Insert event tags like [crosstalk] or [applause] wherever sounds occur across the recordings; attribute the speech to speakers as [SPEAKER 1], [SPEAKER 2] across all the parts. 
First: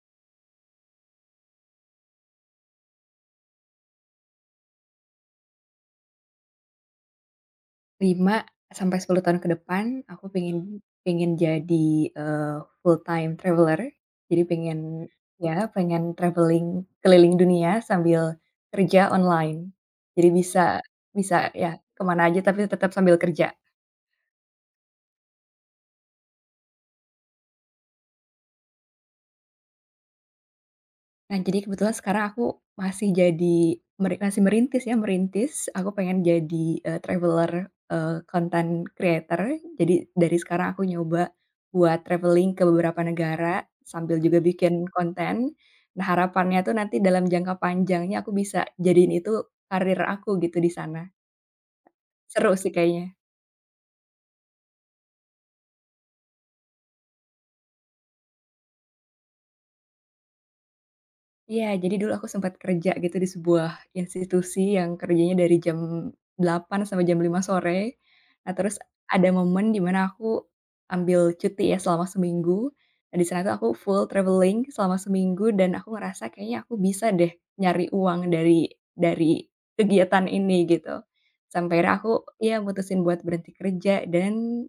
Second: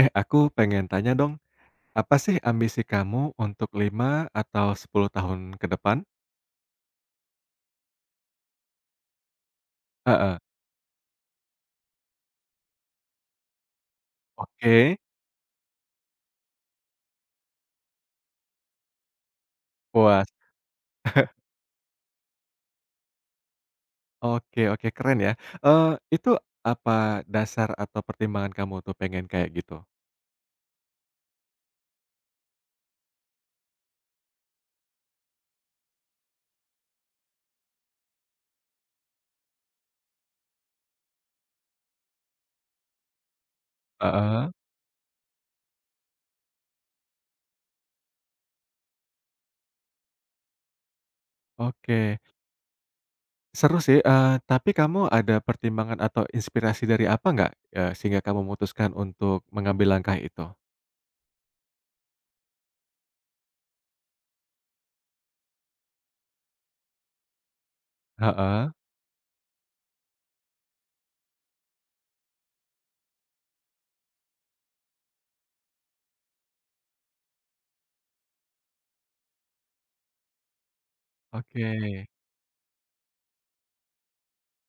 [SPEAKER 1] Eh, aku pengen tanya dong, apa sih ambisi kamu untuk 5 atau 10 tahun ke depan?
[SPEAKER 2] Lima sampai 10 tahun ke depan aku
[SPEAKER 1] Heeh.
[SPEAKER 2] pengen pengen jadi, eee, full time traveler. Jadi pengen
[SPEAKER 1] Oke,
[SPEAKER 2] ya pengen traveling keliling dunia sambil kerja online.
[SPEAKER 1] puas.
[SPEAKER 2] Jadi bisa bisa ya kemana aja tapi tetap sambil kerja.
[SPEAKER 1] Oke oke, keren ya. Eee, itu apa dasar atau pertimbangan kamu tuh pengen kayak gitu?
[SPEAKER 2] Nah, jadi kebetulan sekarang aku masih jadi masih merintis ya, merintis. Aku pengen jadi, traveler, content creator. Jadi dari sekarang aku nyoba buat traveling ke beberapa negara, sambil juga
[SPEAKER 1] Heeh,
[SPEAKER 2] bikin konten. Nah, harapannya tuh nanti dalam jangka panjangnya aku bisa jadiin itu karir aku gitu di sana.
[SPEAKER 1] oke.
[SPEAKER 2] Seru sih kayaknya.
[SPEAKER 1] Seru sih, tapi kamu ada pertimbangan atau inspirasi dari apa nggak, sehingga kamu memutuskan untuk mengambil langkah itu?
[SPEAKER 2] Iya, jadi dulu aku sempat kerja gitu di sebuah institusi yang kerjanya dari jam 8 sampai jam 5 sore. Nah,
[SPEAKER 1] Heeh,
[SPEAKER 2] terus ada momen di mana aku ambil cuti ya selama seminggu. Nah, di sana tuh aku full traveling selama seminggu dan aku ngerasa kayaknya aku bisa deh nyari uang dari kegiatan ini gitu. Sampai akhirnya
[SPEAKER 1] oke.
[SPEAKER 2] aku ya mutusin buat berhenti kerja dan,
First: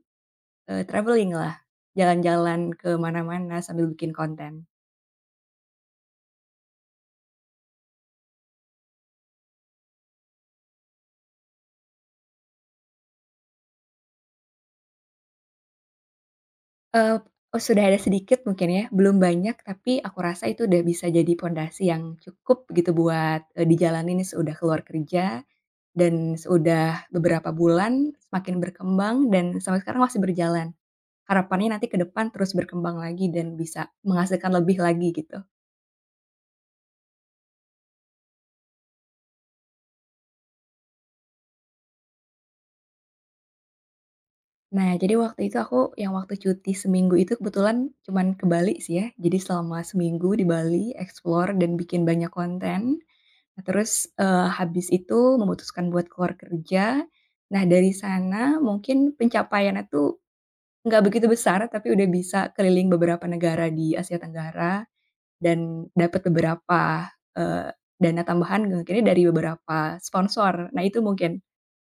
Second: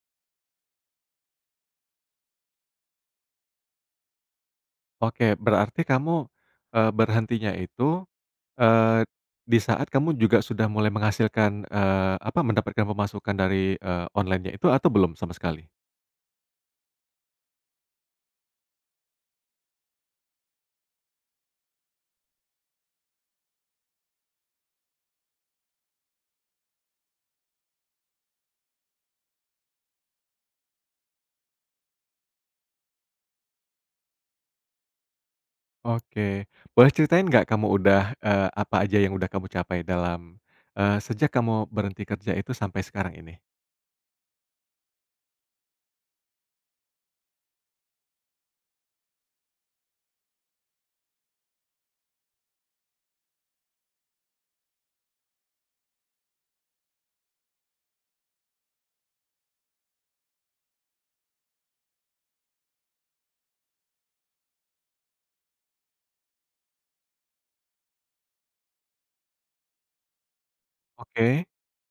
[SPEAKER 2] traveling lah, jalan-jalan ke mana-mana sambil bikin konten.
[SPEAKER 1] Oke, berarti kamu, berhentinya itu. Eee, di saat kamu juga sudah mulai menghasilkan, apa, mendapatkan pemasukan dari, online-nya itu atau belum sama sekali?
[SPEAKER 2] Eee, oh, sudah ada sedikit mungkin ya, belum banyak tapi aku rasa itu udah bisa jadi pondasi yang cukup gitu buat, dijalanin sesudah keluar kerja dan sudah beberapa bulan semakin berkembang dan sampai sekarang masih berjalan. Harapannya nanti ke depan terus berkembang lagi dan bisa menghasilkan lebih lagi gitu.
[SPEAKER 1] Oke. Boleh ceritain nggak kamu udah, apa aja yang udah kamu capai dalam, sejak kamu berhenti kerja itu sampai sekarang ini?
[SPEAKER 2] Nah, jadi waktu itu aku yang waktu cuti seminggu itu kebetulan cuman ke Bali sih ya. Jadi selama seminggu di Bali explore dan bikin banyak konten. Nah, terus, habis itu memutuskan buat keluar kerja. Nah, dari sana mungkin pencapaiannya tuh nggak begitu besar, tapi udah bisa keliling beberapa negara di Asia Tenggara dan dapat beberapa, eee, dana tambahan mungkinnya dari beberapa sponsor. Nah, itu mungkin,
[SPEAKER 1] Oke.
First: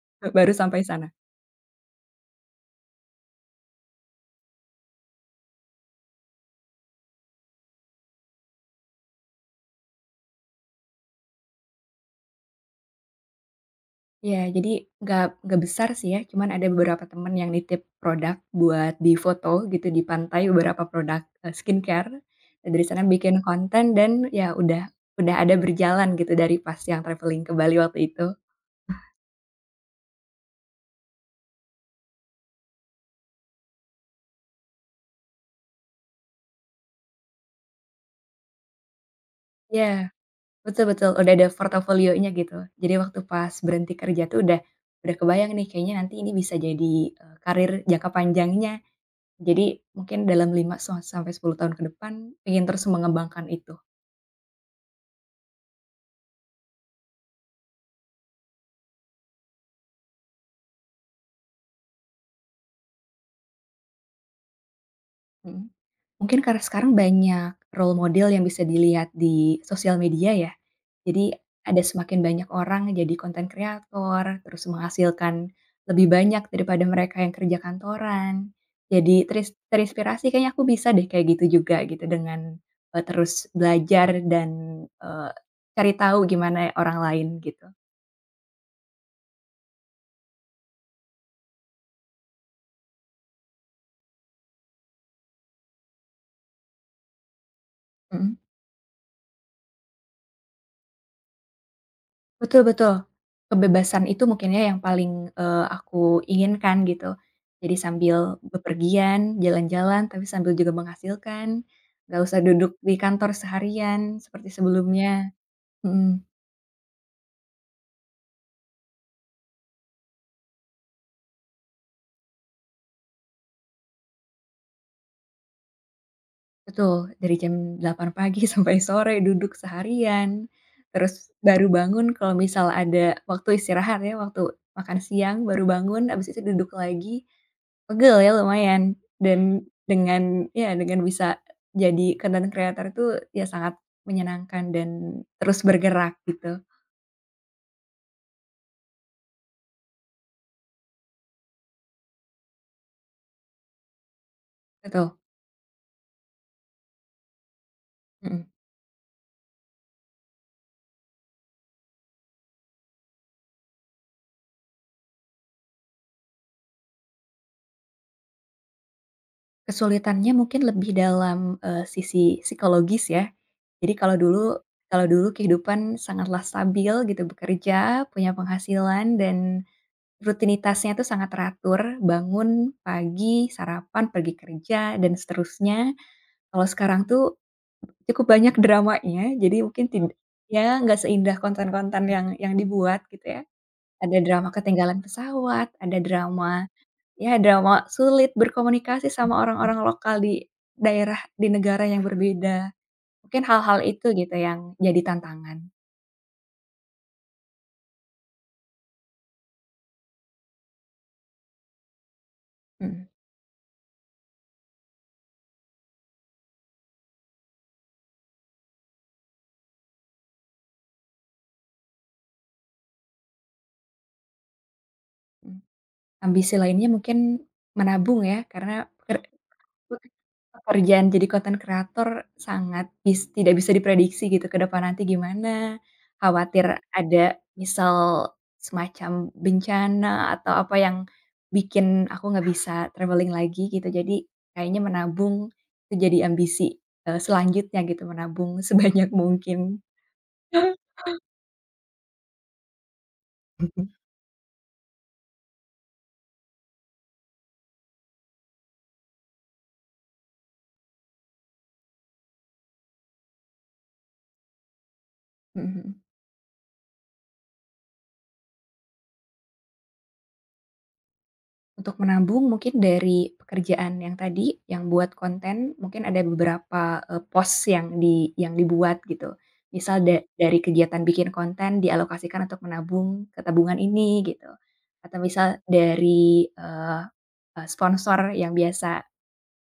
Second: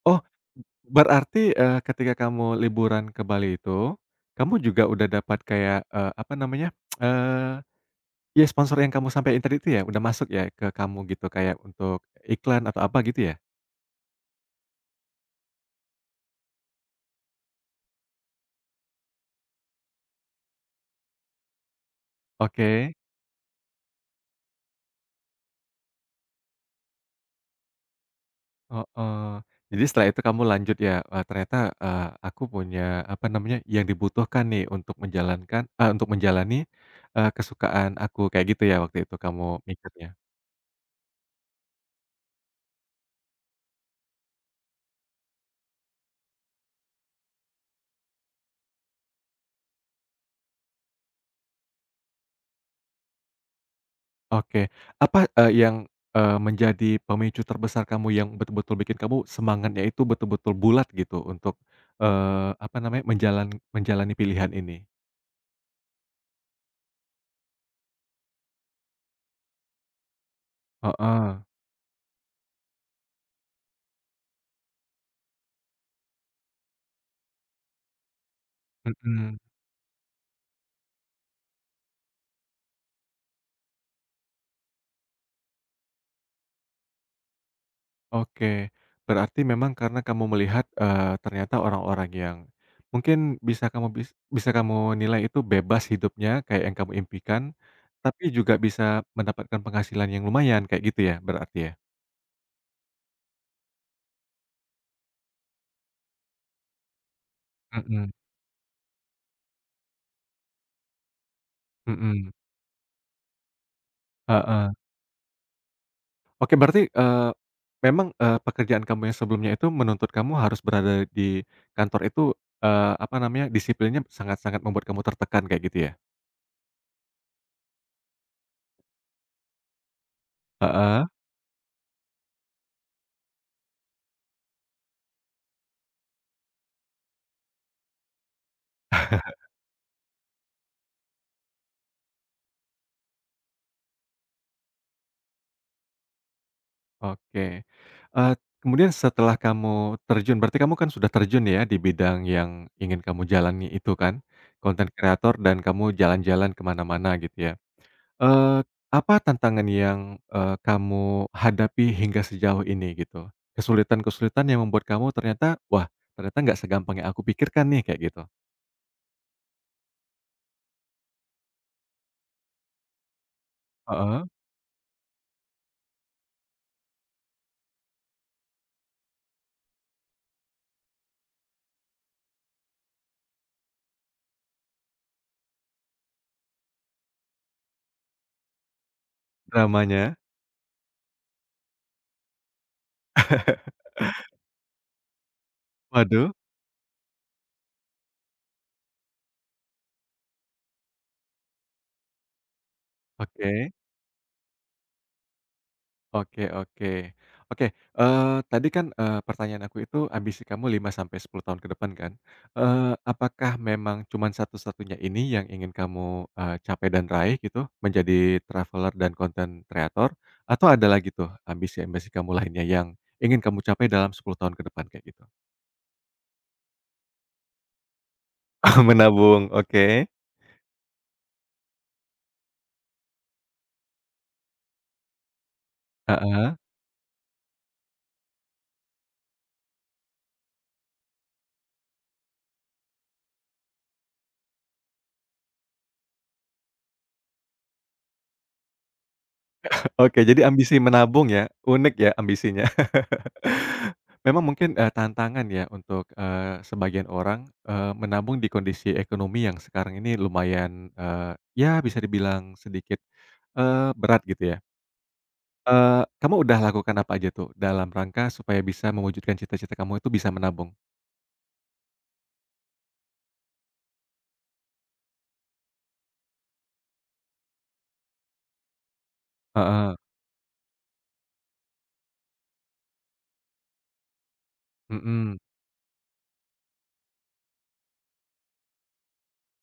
[SPEAKER 1] Oh,
[SPEAKER 2] baru sampai sana.
[SPEAKER 1] berarti, ketika kamu liburan ke Bali itu, kamu juga udah dapat kayak, apa namanya, eee, ya sponsor yang kamu sampein tadi itu ya, udah masuk ya ke kamu gitu, kayak untuk iklan atau apa gitu ya?
[SPEAKER 2] Iya, jadi nggak nggak besar sih ya, cuman ada beberapa temen yang nitip produk buat difoto gitu di pantai, beberapa produk, skincare. Nah, dari
[SPEAKER 1] Oke.
[SPEAKER 2] sana bikin konten dan ya udah ada berjalan gitu dari pas yang traveling ke Bali waktu itu.
[SPEAKER 1] Heeh. Jadi setelah itu kamu lanjut ya, ternyata, eee, aku punya apa namanya, yang dibutuhkan nih untuk menjalani, kesukaan aku, kayak gitu ya waktu itu kamu
[SPEAKER 2] Iya,
[SPEAKER 1] mikirnya?
[SPEAKER 2] betul betul, udah ada portofolionya gitu. Jadi waktu pas berhenti kerja tuh udah kebayang nih kayaknya nanti ini bisa jadi, karir jangka panjangnya. Jadi mungkin dalam 5 sampai 10 tahun ke depan pengen terus mengembangkan itu.
[SPEAKER 1] Oke. Apa, yang, menjadi pemicu terbesar kamu yang betul-betul bikin kamu semangatnya itu betul-betul bulat gitu untuk, apa namanya, menjalani pilihan ini?
[SPEAKER 2] Mhm. Mungkin karena sekarang banyak role model yang bisa dilihat di sosial media ya. Jadi
[SPEAKER 1] Heeh,
[SPEAKER 2] ada semakin banyak orang jadi konten kreator, terus menghasilkan lebih banyak daripada mereka yang kerja kantoran. Jadi
[SPEAKER 1] mhm.
[SPEAKER 2] terinspirasi kayaknya aku bisa deh kayak gitu juga gitu dengan, terus belajar dan, eee, cari tahu gimana orang lain gitu.
[SPEAKER 1] Oke, berarti memang karena kamu melihat, ternyata orang-orang yang mungkin bisa kamu bis bisa kamu nilai itu bebas hidupnya kayak yang kamu impikan, tapi
[SPEAKER 2] Mhm.
[SPEAKER 1] juga bisa mendapatkan penghasilan yang lumayan kayak gitu ya berarti ya?
[SPEAKER 2] Betul betul. Kebebasan itu mungkin ya yang paling, aku inginkan gitu. Jadi
[SPEAKER 1] Mhm
[SPEAKER 2] sambil bepergian, jalan-jalan, tapi sambil juga menghasilkan, nggak
[SPEAKER 1] mhm,
[SPEAKER 2] usah duduk di kantor seharian seperti
[SPEAKER 1] heeh.
[SPEAKER 2] sebelumnya. Mhm,
[SPEAKER 1] Oke berarti, memang, pekerjaan kamu yang sebelumnya itu menuntut kamu harus berada di kantor itu, apa namanya, disiplinnya sangat-sangat membuat kamu tertekan kayak gitu ya?
[SPEAKER 2] betul. Dari jam 8 pagi [laughs] sampai sore duduk seharian,
[SPEAKER 1] Heeh.
[SPEAKER 2] terus baru bangun kalau misal ada waktu istirahat ya, waktu makan siang baru bangun, abis itu duduk lagi. Pegel ya lumayan dan dengan bisa jadi content creator itu ya sangat menyenangkan dan terus bergerak gitu.
[SPEAKER 1] Oke. Eee, Kemudian setelah kamu terjun, berarti kamu kan sudah terjun ya di bidang yang ingin kamu jalani itu kan, konten
[SPEAKER 2] Betul,
[SPEAKER 1] kreator dan kamu jalan-jalan kemana mana gitu ya.
[SPEAKER 2] mhm.
[SPEAKER 1] Eee, Apa tantangan yang, kamu hadapi hingga sejauh ini gitu? Kesulitan-kesulitan yang membuat kamu ternyata, "Wah, ternyata nggak segampang yang aku pikirkan nih," kayak gitu?
[SPEAKER 2] Kesulitannya mungkin lebih dalam, sisi psikologis ya. Jadi
[SPEAKER 1] Heeh,
[SPEAKER 2] kalau dulu kehidupan sangatlah stabil gitu, bekerja, punya penghasilan dan rutinitasnya tuh sangat teratur, bangun pagi, sarapan, pergi kerja, dan seterusnya. Kalau sekarang tuh cukup banyak dramanya, jadi mungkin tid
[SPEAKER 1] dramanya.
[SPEAKER 2] ya nggak seindah konten-konten yang dibuat gitu ya. Ada drama ketinggalan pesawat, ada
[SPEAKER 1] Waduh,
[SPEAKER 2] drama sulit berkomunikasi sama orang-orang lokal di daerah di negara yang berbeda. Mungkin
[SPEAKER 1] oke.
[SPEAKER 2] hal-hal itu gitu yang jadi tantangan.
[SPEAKER 1] Oke oke. Oke, tadi kan, pertanyaan aku itu ambisi kamu 5 sampai 10 tahun ke depan kan,
[SPEAKER 2] Mhm,
[SPEAKER 1] apakah memang cuman satu-satunya ini yang ingin kamu, capai dan raih gitu, menjadi traveler dan content creator? Atau ada lagi tuh ambisi-ambisi kamu lainnya yang ingin kamu capai dalam 10 tahun ke depan kayak gitu?
[SPEAKER 2] mhm. Ambisi lainnya mungkin menabung ya, karena
[SPEAKER 1] [laughs] Menabung, oke.
[SPEAKER 2] Peke pekerjaan jadi content creator sangat tidak bisa diprediksi gitu ke depan nanti gimana,
[SPEAKER 1] Heeh.
[SPEAKER 2] khawatir ada misal semacam bencana atau apa yang bikin aku nggak bisa traveling lagi gitu. Jadi kayaknya menabung itu jadi ambisi, selanjutnya gitu menabung [laughs] sebanyak mungkin.
[SPEAKER 1] Oke, jadi ambisi menabung ya, unik ya ambisinya. [laughs]
[SPEAKER 2] Mhm,
[SPEAKER 1] Memang mungkin, tantangan ya untuk, sebagian orang, menabung di kondisi ekonomi yang sekarang ini lumayan, ya bisa dibilang sedikit, berat gitu ya.
[SPEAKER 2] mhm.
[SPEAKER 1] Kamu udah lakukan apa aja tuh dalam rangka supaya bisa mewujudkan cita-cita kamu itu bisa menabung?
[SPEAKER 2] Untuk menabung mungkin dari pekerjaan yang tadi, yang buat konten mungkin ada beberapa, pos yang dibuat gitu.
[SPEAKER 1] Heeh,
[SPEAKER 2] Misal dari kegiatan bikin konten dialokasikan untuk menabung ke tabungan ini gitu, atau
[SPEAKER 1] mhm,
[SPEAKER 2] misal dari, eee eee, sponsor yang biasa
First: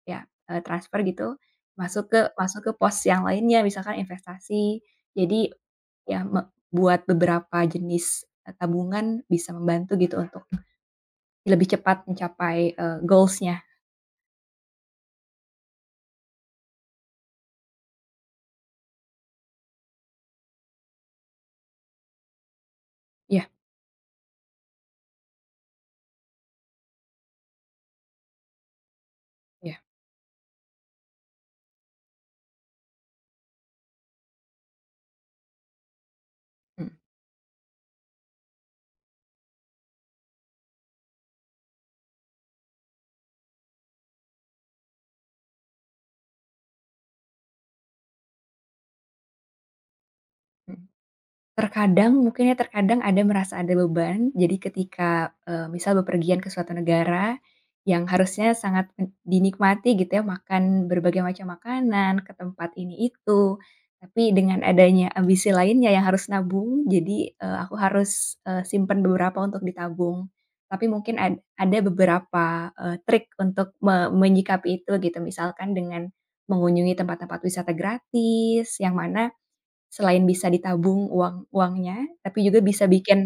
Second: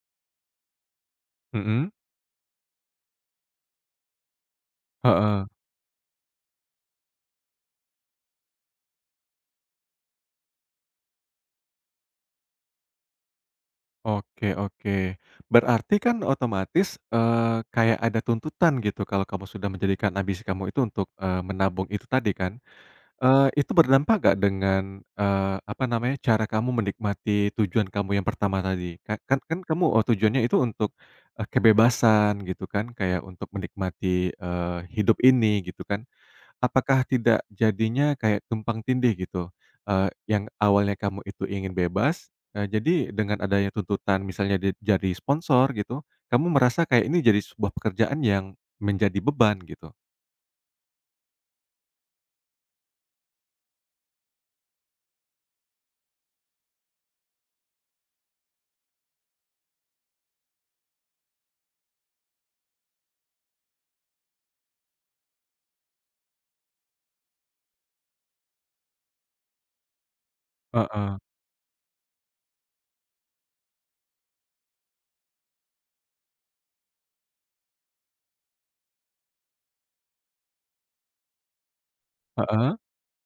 [SPEAKER 2] ya, transfer gitu,
[SPEAKER 1] mhm,
[SPEAKER 2] masuk ke pos yang lainnya misalkan investasi.
[SPEAKER 1] heeh.
[SPEAKER 2] Jadi ya buat beberapa jenis, tabungan bisa membantu gitu untuk lebih cepat mencapai, goals-nya.
[SPEAKER 1] Oke oke. Berarti kan otomatis, kayak ada tuntutan gitu kalau kamu sudah menjadikan ambisi kamu itu untuk, menabung itu tadi kan.
[SPEAKER 2] Iya,
[SPEAKER 1] Itu berdampak gak dengan, apa namanya, cara kamu menikmati tujuan kamu yang pertama tadi? Ka kan kan
[SPEAKER 2] iya,
[SPEAKER 1] kamu, tujuannya itu untuk, kebebasan gitu kan, kayak untuk menikmati, hidup ini gitu kan.
[SPEAKER 2] mhm,
[SPEAKER 1] Apakah tidak jadinya kayak tumpang tindih gitu? Eee, yang awalnya kamu itu ingin bebas, jadi dengan adanya tuntutan misalnya di jadi sponsor gitu, kamu merasa kayak ini jadi sebuah pekerjaan yang menjadi beban gitu.
[SPEAKER 2] mhm. Terkadang mungkin ya, terkadang ada merasa ada beban. Jadi ketika, misal bepergian ke suatu negara yang harusnya sangat dinikmati gitu ya, makan berbagai macam makanan, ke tempat ini itu. Tapi dengan adanya ambisi lainnya yang harus nabung, jadi, aku harus, simpen beberapa untuk ditabung. Tapi mungkin
[SPEAKER 1] Heeh,
[SPEAKER 2] ada beberapa, trik untuk menyikapi itu gitu, misalkan dengan mengunjungi tempat-tempat wisata gratis, yang mana selain bisa ditabung uangnya, tapi juga
[SPEAKER 1] heeh.
[SPEAKER 2] bisa bikin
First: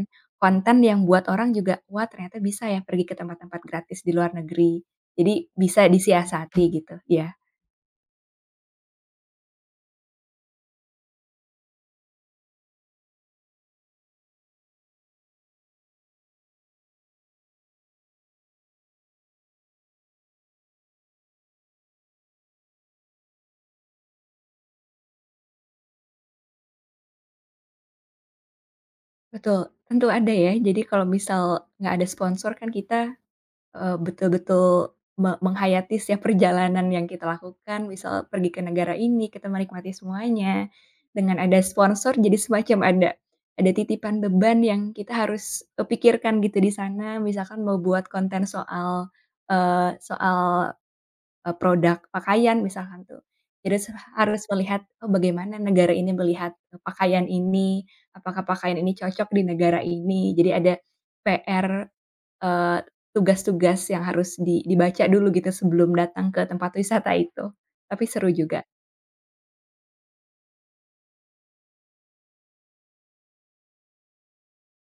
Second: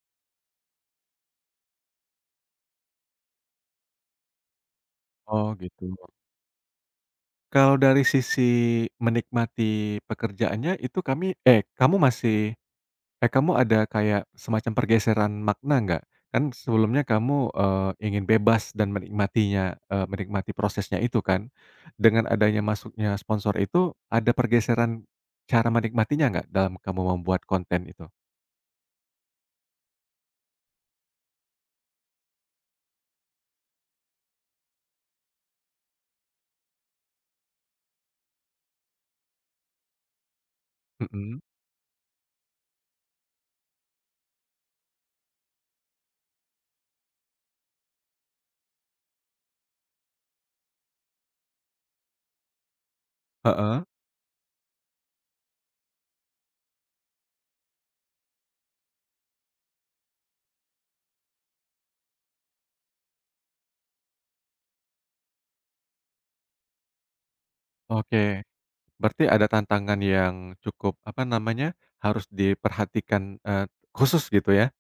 [SPEAKER 2] konten yang buat orang juga, "Wah ternyata bisa ya pergi ke tempat-tempat gratis di luar negeri." Jadi
[SPEAKER 1] Oh
[SPEAKER 2] bisa
[SPEAKER 1] gitu.
[SPEAKER 2] disiasati gitu, iya.
[SPEAKER 1] Kalau dari sisi menikmati pekerjaannya itu kamu masih. Eh, kamu ada kayak semacam pergeseran makna nggak? Kan sebelumnya kamu, ingin bebas dan menikmati prosesnya itu kan. Dengan adanya masuknya sponsor itu, ada pergeseran cara menikmatinya nggak dalam kamu membuat konten itu?
[SPEAKER 2] Betul, tentu ada ya. Jadi kalau misal nggak ada sponsor kan kita betul-betul menghayati setiap perjalanan yang kita lakukan, misal pergi ke negara ini, kita menikmati semuanya.
[SPEAKER 1] Mhm,
[SPEAKER 2] Dengan ada sponsor jadi semacam ada titipan beban yang kita harus, pikirkan gitu di sana, misalkan mau buat konten soal produk pakaian misalkan tuh. Jadi
[SPEAKER 1] heeh,
[SPEAKER 2] harus melihat, oh bagaimana negara ini melihat, pakaian ini, apakah pakaian ini cocok di negara ini. Jadi ada PR, eee, tugas-tugas yang harus dibaca dulu gitu sebelum datang ke tempat wisata itu. Tapi seru
[SPEAKER 1] oke.
[SPEAKER 2] juga,
[SPEAKER 1] Berarti ada tantangan yang cukup, apa namanya, harus diperhatikan, khusus gitu ya?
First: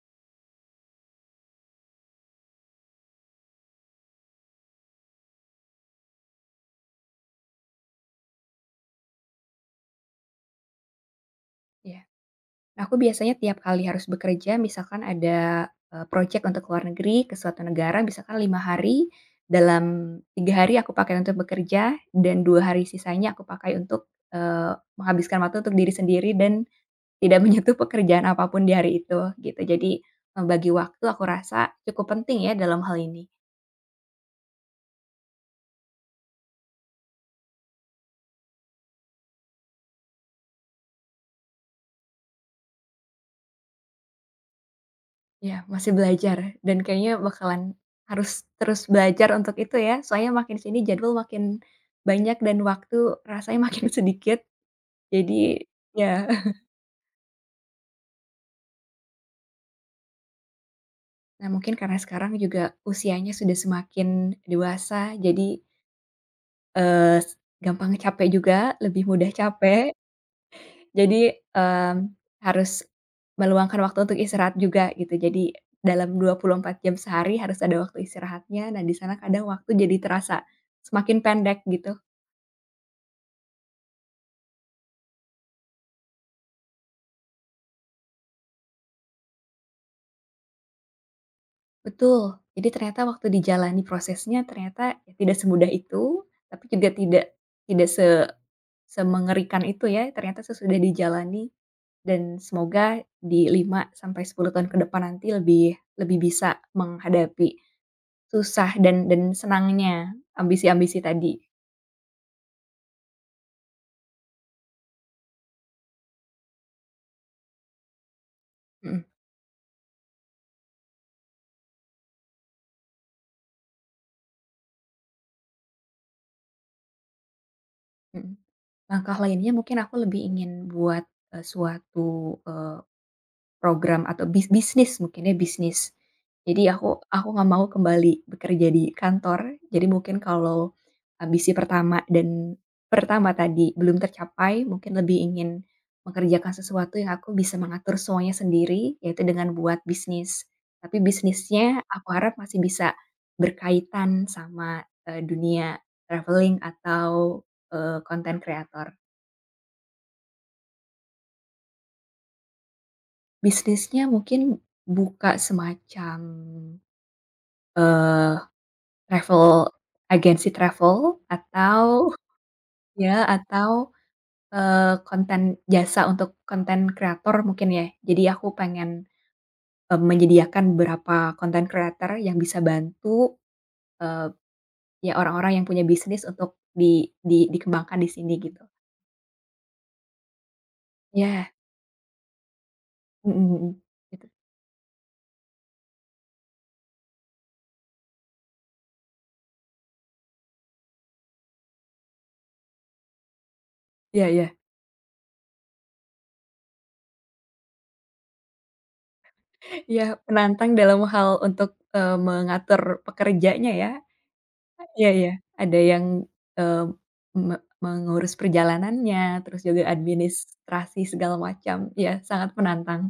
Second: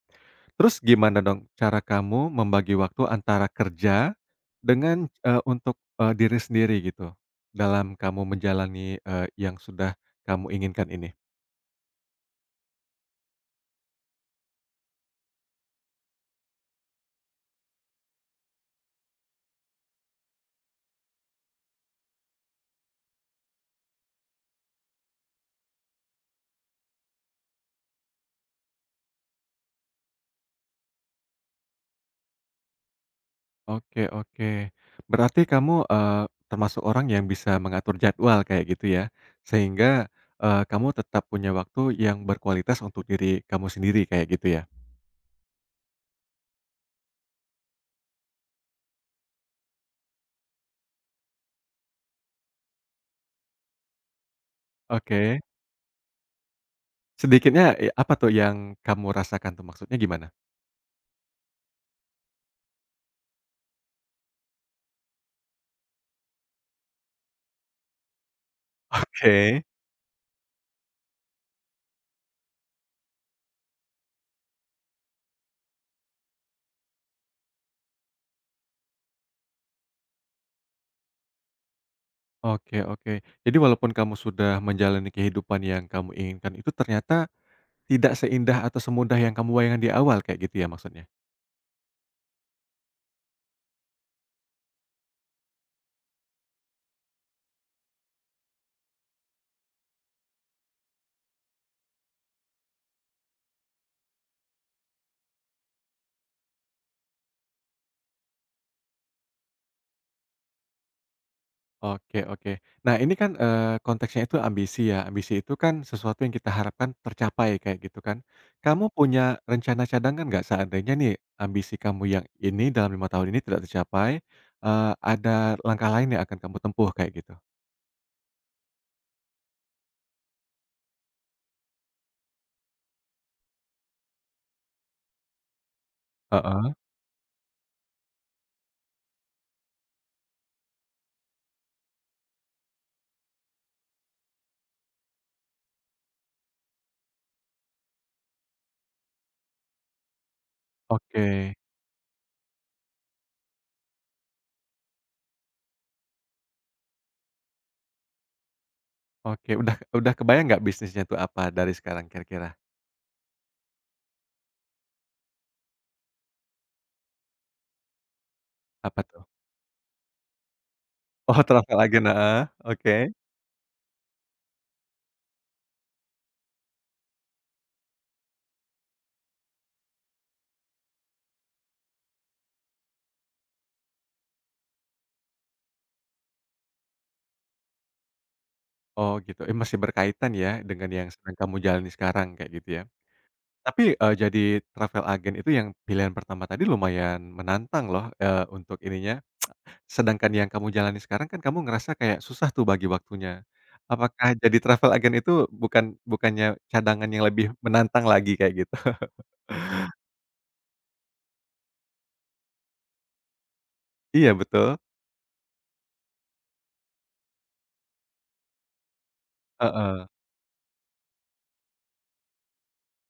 [SPEAKER 1] Terus gimana dong cara kamu membagi waktu antara kerja dengan, untuk, diri sendiri gitu, dalam kamu menjalani, yang sudah kamu inginkan ini?
[SPEAKER 2] iya. Aku biasanya tiap kali harus bekerja, misalkan ada, project untuk luar negeri ke suatu negara, misalkan 5 hari, dalam 3 hari aku pakai untuk bekerja dan 2 hari sisanya aku pakai untuk, menghabiskan waktu untuk diri sendiri dan tidak [laughs] menyentuh pekerjaan apapun di hari itu, gitu. Jadi, membagi waktu aku rasa cukup penting ya dalam hal ini.
[SPEAKER 1] Oke oke. Berarti kamu, termasuk orang yang bisa mengatur jadwal kayak gitu ya? Sehingga, kamu tetap punya waktu yang berkualitas untuk diri kamu sendiri kayak gitu ya?
[SPEAKER 2] Ya masih belajar dan kayaknya bakalan harus terus belajar untuk itu ya, soalnya makin sini jadwal makin banyak dan waktu rasanya makin [laughs] sedikit.
[SPEAKER 1] Oke.
[SPEAKER 2] Jadi ya. [laughs]
[SPEAKER 1] Sedikitnya, apa tuh yang kamu rasakan tuh maksudnya gimana?
[SPEAKER 2] Nah, mungkin karena sekarang juga usianya sudah semakin dewasa, jadi, eee, s gampang capek juga, lebih mudah
[SPEAKER 1] Oke.
[SPEAKER 2] capek. Jadi, harus meluangkan waktu untuk istirahat juga gitu. Jadi dalam 24 jam sehari harus ada waktu istirahatnya. Nah, di sana kadang waktu jadi terasa semakin pendek gitu.
[SPEAKER 1] Oke oke. Jadi walaupun kamu sudah menjalani kehidupan yang kamu inginkan itu ternyata tidak seindah atau semudah yang kamu bayangkan di awal kayak gitu ya maksudnya?
[SPEAKER 2] Betul. Jadi ternyata waktu dijalani prosesnya ternyata ya tidak semudah itu, tapi juga tidak tidak semengerikan itu ya, ternyata sesudah dijalani dan semoga di 5 sampai 10 tahun ke depan nanti lebih lebih bisa menghadapi susah dan senangnya ambisi-ambisi tadi.
[SPEAKER 1] Oke oke. Nah ini kan, konteksnya itu ambisi ya, ambisi itu kan sesuatu yang kita harapkan tercapai kayak gitu kan. Kamu
[SPEAKER 2] Mhm,
[SPEAKER 1] punya rencana cadangan nggak seandainya nih ambisi kamu yang ini dalam 5 tahun ini tidak tercapai, eee, ada langkah lain yang akan kamu tempuh kayak gitu?
[SPEAKER 2] mhm. Langkah lainnya mungkin aku lebih ingin buat, suatu, program atau bisnis mungkin ya, bisnis. Jadi
[SPEAKER 1] Heeh,
[SPEAKER 2] aku nggak mau kembali bekerja di kantor, jadi mungkin kalau ambisi pertama tadi belum tercapai, mungkin lebih ingin mengerjakan sesuatu yang aku bisa mengatur semuanya sendiri, yaitu dengan buat bisnis. Tapi
[SPEAKER 1] oke
[SPEAKER 2] bisnisnya aku harap masih bisa berkaitan sama, dunia traveling atau, konten kreator.
[SPEAKER 1] oke. Udah kebayang nggak bisnisnya itu apa dari sekarang kira-kira?
[SPEAKER 2] Bisnisnya mungkin buka semacam, eh,
[SPEAKER 1] Apa tuh?
[SPEAKER 2] travel, agensi travel
[SPEAKER 1] Oh, Travel Agen,
[SPEAKER 2] atau
[SPEAKER 1] heeh, oke.
[SPEAKER 2] atau, konten jasa untuk konten kreator mungkin ya. Jadi aku pengen, menyediakan beberapa konten kreator yang bisa bantu, eee, ya orang-orang yang punya bisnis untuk di dikembangkan di sini gitu.
[SPEAKER 1] Oh, gitu, eh, masih berkaitan ya dengan yang sedang
[SPEAKER 2] Ya,
[SPEAKER 1] kamu jalani sekarang, kayak gitu ya.
[SPEAKER 2] mhm, mhm,
[SPEAKER 1] Tapi,
[SPEAKER 2] gitu.
[SPEAKER 1] jadi travel agen itu yang pilihan pertama tadi lumayan menantang loh, untuk ininya. Sedangkan yang kamu jalani sekarang kan kamu ngerasa kayak susah tuh bagi waktunya.
[SPEAKER 2] Ya
[SPEAKER 1] Apakah
[SPEAKER 2] iya.
[SPEAKER 1] jadi travel agen itu bukan bukannya cadangan yang lebih menantang lagi kayak gitu? [laughs]
[SPEAKER 2] Iya, menantang dalam hal untuk, mengatur pekerjanya ya.
[SPEAKER 1] Iya, betul,
[SPEAKER 2] Iya, iya, ada yang, eee, me mengurus perjalanannya, terus juga
[SPEAKER 1] heeh.
[SPEAKER 2] administrasi segala macam, iya sangat menantang,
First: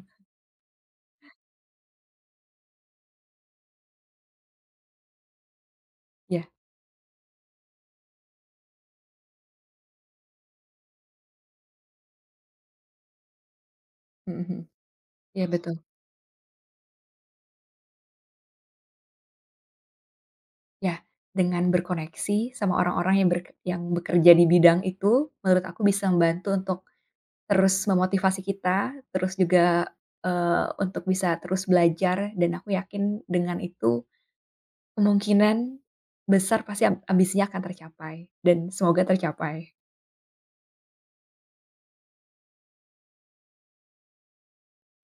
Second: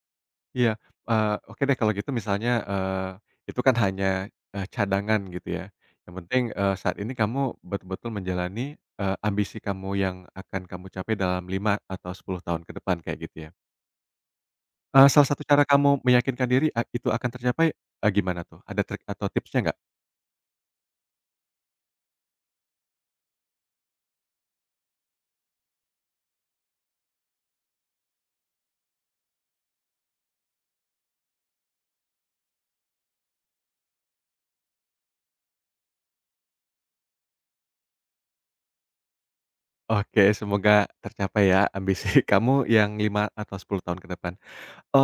[SPEAKER 1] Iya, oke deh kalau gitu misalnya, itu kan hanya, cadangan gitu ya. Yang penting,
[SPEAKER 2] iya,
[SPEAKER 1] saat ini kamu betul-betul menjalani, ambisi kamu yang akan kamu capai dalam 5 atau 10 tahun ke depan kayak gitu ya.
[SPEAKER 2] mhm, mhm,
[SPEAKER 1] Salah satu
[SPEAKER 2] iya
[SPEAKER 1] cara
[SPEAKER 2] betul.
[SPEAKER 1] kamu meyakinkan diri itu akan tercapai, gimana tuh? Ada trik atau tipsnya nggak?
[SPEAKER 2] Iya, dengan berkoneksi sama orang-orang yang bekerja di bidang itu, menurut aku bisa membantu untuk terus memotivasi kita, terus juga, untuk bisa terus belajar dan aku yakin dengan itu kemungkinan besar pasti ambisinya akan tercapai dan semoga tercapai.
[SPEAKER 1] Oke semoga tercapai ya ambisi [laughs] kamu yang 5 atau 10 tahun ke depan.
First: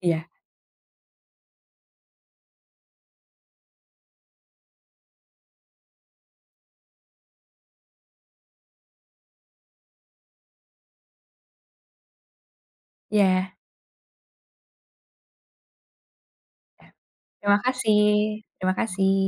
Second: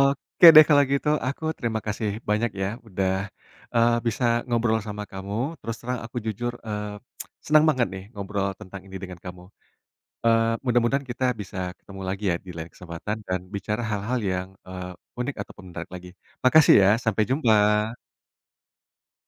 [SPEAKER 2] Iya,
[SPEAKER 1] deh kalau gitu, aku terima kasih banyak ya udah, bisa ngobrol sama kamu. Terus terang aku jujur, senang banget nih ngobrol tentang ini dengan kamu. Mudah-mudahan kita bisa ketemu lagi ya di lain kesempatan dan
[SPEAKER 2] iya.
[SPEAKER 1] bicara hal-hal yang, unik atau menarik lagi. Makasih ya, sampai
[SPEAKER 2] Terima
[SPEAKER 1] jumpa.
[SPEAKER 2] kasih terima kasih.